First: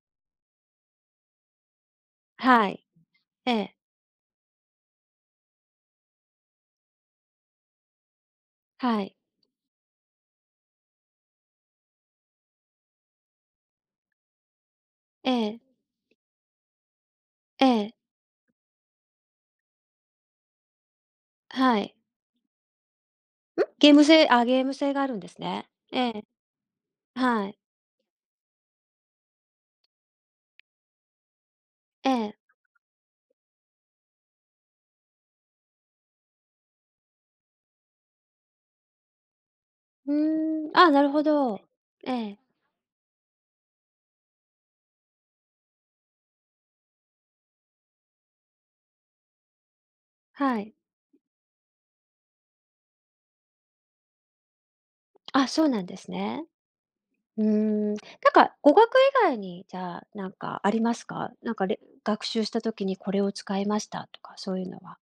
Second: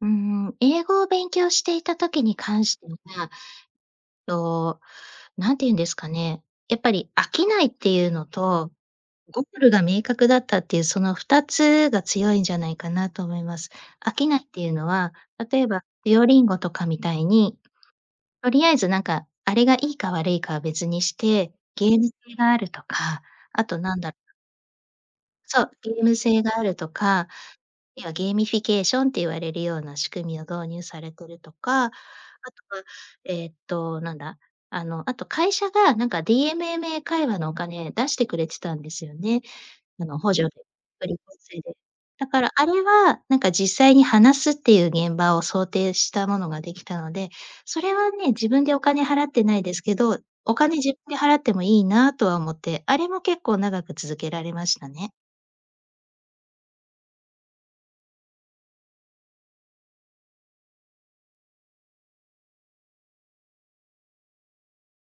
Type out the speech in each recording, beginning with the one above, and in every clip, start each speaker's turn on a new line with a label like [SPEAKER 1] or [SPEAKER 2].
[SPEAKER 1] うーん、英語を勉強していた時に関
[SPEAKER 2] は
[SPEAKER 1] し
[SPEAKER 2] い。
[SPEAKER 1] ては。
[SPEAKER 2] ええ。
[SPEAKER 1] と、何ていうんですかね、やっぱり飽きないっていうのと、
[SPEAKER 2] はい。
[SPEAKER 1] ゴールが明確だったっていうその2つが強いんじゃないかなと思います。飽きないっていうのは、
[SPEAKER 2] ええ。
[SPEAKER 1] 例えば Duolingo とかみたいに、
[SPEAKER 2] ええ。
[SPEAKER 1] とりあえずなんか、あれがいいか悪いかは別にして、
[SPEAKER 2] は
[SPEAKER 1] ゲ
[SPEAKER 2] い。
[SPEAKER 1] ーム性があるとか、
[SPEAKER 2] ん、
[SPEAKER 1] あと
[SPEAKER 2] ゲー
[SPEAKER 1] なん
[SPEAKER 2] ム
[SPEAKER 1] だ
[SPEAKER 2] 性あ、ゲーム性があるんです
[SPEAKER 1] そ
[SPEAKER 2] ね。
[SPEAKER 1] う、ゲー
[SPEAKER 2] え
[SPEAKER 1] ム
[SPEAKER 2] え。
[SPEAKER 1] 性があるとか、
[SPEAKER 2] はい。
[SPEAKER 1] 要はゲーミフィケーションって言われるような仕組みを導入されてるとか、あ
[SPEAKER 2] ええ。
[SPEAKER 1] とは、ええと、なんだ、あの、あと会社がなんか DMM 英会話のお金出してくれてたんですよね。あ
[SPEAKER 2] ふ
[SPEAKER 1] の、補助で。
[SPEAKER 2] ーん、あ、な
[SPEAKER 1] 福
[SPEAKER 2] る
[SPEAKER 1] 利
[SPEAKER 2] ほ
[SPEAKER 1] 厚
[SPEAKER 2] ど。
[SPEAKER 1] 生で。
[SPEAKER 2] え
[SPEAKER 1] だ
[SPEAKER 2] え。
[SPEAKER 1] からあれは、なんか実際に話すっていう現場を想定したものが、できたので、それはね、自分でお金払ってないですけど、お
[SPEAKER 2] はい。
[SPEAKER 1] 金自分で払ってもいいなとは思って、あれも結構長く続けられましたね。
[SPEAKER 2] あ、そうなんですね。うーん。なんか語学以外に、じゃあ、なんかありますか？なんか、れん学習した時にこれを使いましたとか、そういうのは。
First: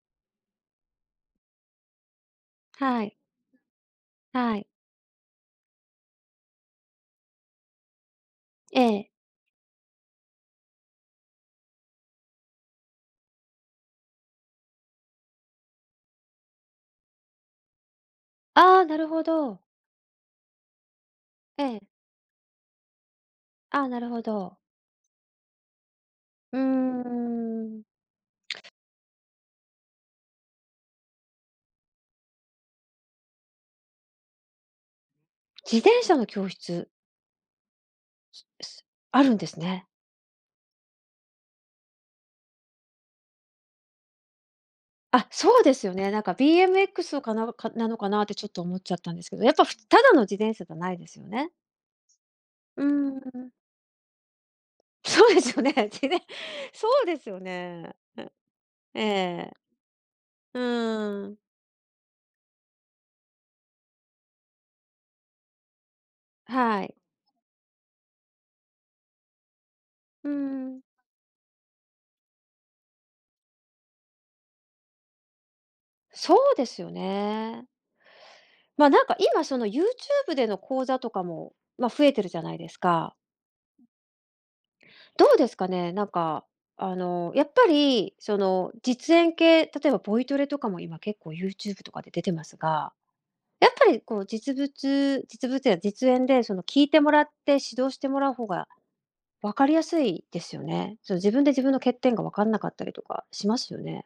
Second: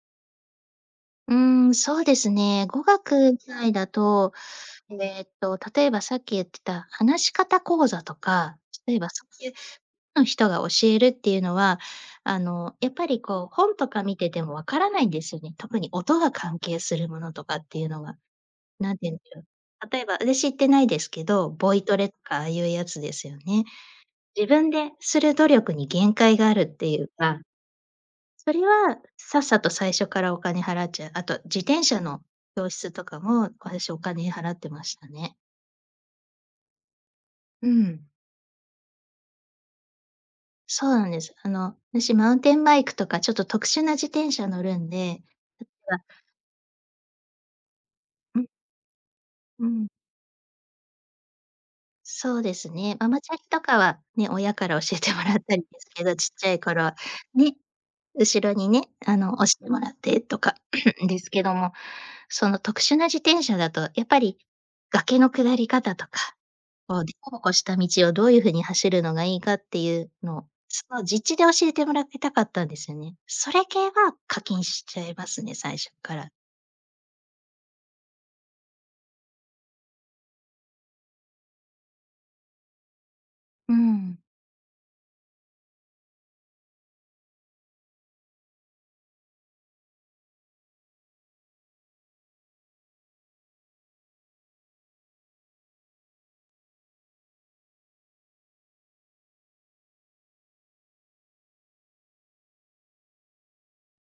[SPEAKER 1] うーん、そうですね。語
[SPEAKER 2] はい。
[SPEAKER 1] 学以外だと、
[SPEAKER 2] はい。
[SPEAKER 1] えと、例えばさっき言ってた話し方講座とか、
[SPEAKER 2] え
[SPEAKER 1] 例え
[SPEAKER 2] え。
[SPEAKER 1] ば、そうゆう、ん人が教えるっていうのは、あの、やっぱりこう本とか見てても分からないんですよね。特に音が関係するものとかっていうのは。
[SPEAKER 2] ああ、
[SPEAKER 1] な
[SPEAKER 2] な
[SPEAKER 1] んて
[SPEAKER 2] る
[SPEAKER 1] いうんで
[SPEAKER 2] ほ
[SPEAKER 1] しょう。
[SPEAKER 2] ど。
[SPEAKER 1] 例えばあたし行ってないですけど、
[SPEAKER 2] え
[SPEAKER 1] ボイ
[SPEAKER 2] え。
[SPEAKER 1] トレとかああいうやつですよね。
[SPEAKER 2] ああ、なるほ
[SPEAKER 1] 自
[SPEAKER 2] ど。
[SPEAKER 1] 分でする努力に限界があ
[SPEAKER 2] うー
[SPEAKER 1] るっていうか
[SPEAKER 2] ん。
[SPEAKER 1] それは、さっさと最初からお金払っちゃう。あと自転車の教室とかも、私お金払ってましたね。
[SPEAKER 2] 自転車の教室？
[SPEAKER 1] うん。
[SPEAKER 2] すすあるんですね。
[SPEAKER 1] そうなんです。あの、あたしマウンテンバイクとかちょっと特殊な自転車乗るんで。
[SPEAKER 2] あ、そうです
[SPEAKER 1] ふ
[SPEAKER 2] よね、なん
[SPEAKER 1] [unintelligible]
[SPEAKER 2] か BMX をかなかなのかなって
[SPEAKER 1] う
[SPEAKER 2] ちょ
[SPEAKER 1] ん。
[SPEAKER 2] っと思っちゃったんですけど、やっぱ
[SPEAKER 1] う
[SPEAKER 2] ふ
[SPEAKER 1] ん。
[SPEAKER 2] ただの自転車じゃないですよね。
[SPEAKER 1] そうです
[SPEAKER 2] う
[SPEAKER 1] ね、マ
[SPEAKER 2] ー
[SPEAKER 1] マチャリ
[SPEAKER 2] ん。
[SPEAKER 1] とかはね、親から教えても
[SPEAKER 2] そう
[SPEAKER 1] らっ
[SPEAKER 2] です
[SPEAKER 1] た
[SPEAKER 2] よ
[SPEAKER 1] りで
[SPEAKER 2] ね。
[SPEAKER 1] す
[SPEAKER 2] じ
[SPEAKER 1] け
[SPEAKER 2] ぜ
[SPEAKER 1] ど、
[SPEAKER 2] ん
[SPEAKER 1] ちっちゃい
[SPEAKER 2] そ
[SPEAKER 1] 頃
[SPEAKER 2] うですよ
[SPEAKER 1] ね、
[SPEAKER 2] ね。ん
[SPEAKER 1] 後ろにね、あの押
[SPEAKER 2] ええ。
[SPEAKER 1] してもらってとか
[SPEAKER 2] う
[SPEAKER 1] で
[SPEAKER 2] ー
[SPEAKER 1] す
[SPEAKER 2] ん。
[SPEAKER 1] けども、その特殊な自転車だとやっぱり、崖の下り方とか、
[SPEAKER 2] はい。
[SPEAKER 1] こう、でこぼこした道をどういうふうに走るのがいいかっていう
[SPEAKER 2] う
[SPEAKER 1] のを、
[SPEAKER 2] ん。
[SPEAKER 1] その実地で教えてもらってたかったんですよね。それ系は課金しちゃいますね、最初っから。
[SPEAKER 2] そうですよね。ま、なんか今、その、YouTube での講座とかも、ま、増えてるじゃないですか？
[SPEAKER 1] うーん。
[SPEAKER 2] どうですかね？なんか、あの、やっぱり、その実演系、例えばボイトレとかも今結構 YouTube とかで出てますが。やっぱり、こう実物実物や実演で、その聞いてもらって指導してもらう方が分かりやすいですよね。その自分で自分の欠点が分かんなかったりとかしますよね。